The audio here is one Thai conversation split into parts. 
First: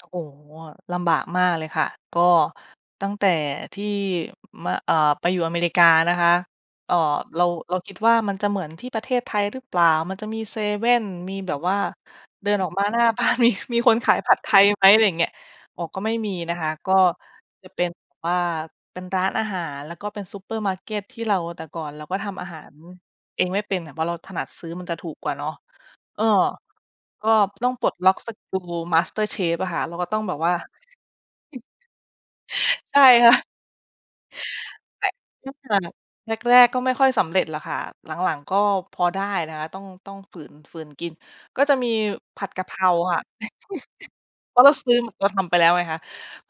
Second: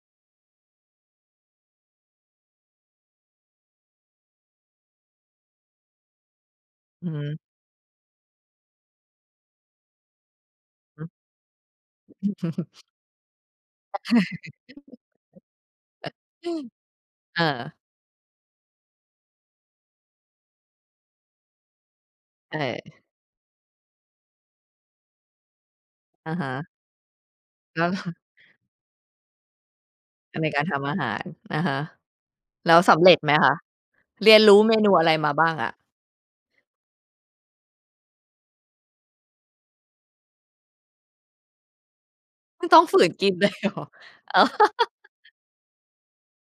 โอ้โฮ ลำบากมากเลยค่ะ ก็ตั้งแต่ที่ ม อ่า ไปอยู่อเมริกานะคะ เอ่อ อือฮึ เรา เราคิดว่ามันจะเหมือนที่ประเทศไทยรึเปล่า มันจะมีเซเว่ฮึ น มีแบบว่าอืม เดินออกมาหน้า บ้าน มี มีคนขายผัดไทยไหม อะไรอย่างเงี้ย อ๋อ ก็ไม่มีนะคะ ก็อา จะเป็นแบบว่า เป็นร้านอาหาร แล้วก็เป็นซูเปอร์มาร์เก็ตที่เรา แต่ก่อนเราก็ทำอาใชหาร่ เองไม่เป็น เพราะเราถนัดซื้อมันจะถูกกว่าเนาะ เออ อะฮะ ก็ต้องแลป้ลว ดล็อกสกิลมาสเตอร์เชฟอะค่ะ เราก็ต้องแบอา บในว่า การทำอาหาร อะฮะ อืแล้วอ สใชำ่ เร็จคไห่มะ คะ เรียนรู้เมนูแตอะ่ไรมาบไม้่างขอะ? นาดนั้น แรก ๆ ก็ไม่ค่อยสำเร็จหรอกค่ะ หลัง ๆ ก็พอได้นะคะ ต้อง ต้องฝืน ฝืนกิน ก็จะมีผัดกไมะ่เพต้อรงาฝืนค่ะ กิน เลยเหรอ? เออ เพราะเราซื้อ เราทำไปแล้วไงคะ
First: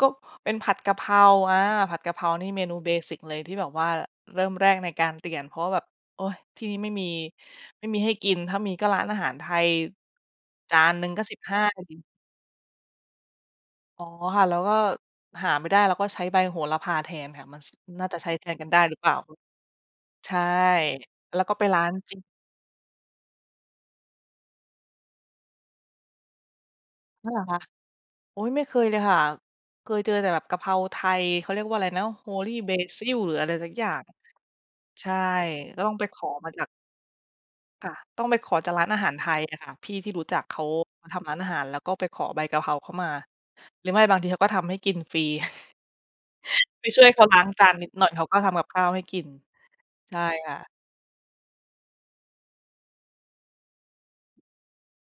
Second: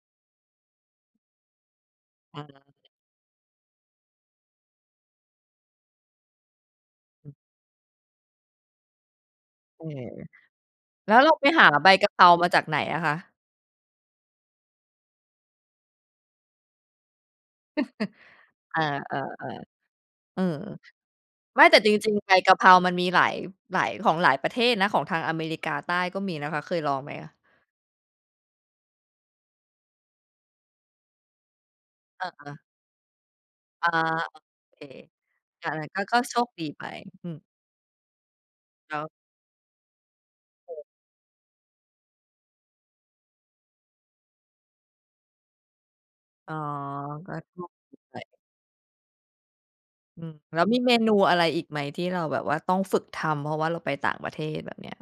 ก็เป็นผัดกะเพรา อ่า ผัดกะเพราอา นี่แล้เมวยันงู ไง เบสิก เลยที่แบบว่าเริ่มแรกในการเตียน เพราะว่าแบบ โอ๊ย ที่นี่ไม่มี อืม ไม่มีให้กิน ถ้ามีก็ร้านอาหารไทย จานหนึแ่ต่ แลง้กว็ เรสาิบไปห้า หาใบกะเพรามาจากไหนอะคะ? อ๋อ ค่ะ แล้วก็หาไม่ได้ แล้วก็ใช้ใบโหระพาแทนค่ะ มัน ส น่าจะใช้แทนกันไดอ้า หรือเๆ ปล่า ๆ ใชเ่ ออ แล้วก็ไไมป่แตร้่าจน ริจรง ิง ๆ ใบกะเพรามันมีหลาย หลาย ของหลายประเทศนะ ของทางอเมริกาใต้ก็มีนะคะ เคยลองไหมคอ๋ะ? อ เหรอคะ โอ๊ย ไม่เคยเลยค่ะ เคยเจอแต่แบบกะเพราไทย เขาเรียกว่าอะไรนะ เholy ออ basil หรืออะไรสักอยอ่า าง โอเค ใช่ อา ก็งั้ตน ้องก็ ไปกข็อโชมคาจดาีก ไป อืม ค่ะ ต้องไปขอจากร้านแลอ้าว หารไทยอะค่ะ พี่ที่รู้จักเขาทำร้านอาหาร แล้วก็ไปขอใบกะเพราเขามา หรือไม่บางทีเขาก็ทำให้กินฟรี อ๋อ ไปช่วยเขาก็ล้างโชจาคนนิดดีหน่อยไเขาป ก็ทำกับข้าวให้กิน ใชอ่ืม ค่แล้วะ มีเมนูอะไรอีกไหมที่เราแบบว่าต้องฝึกทำ? เพราะว่าเราไปต่างประเทศ แบบเนี้ย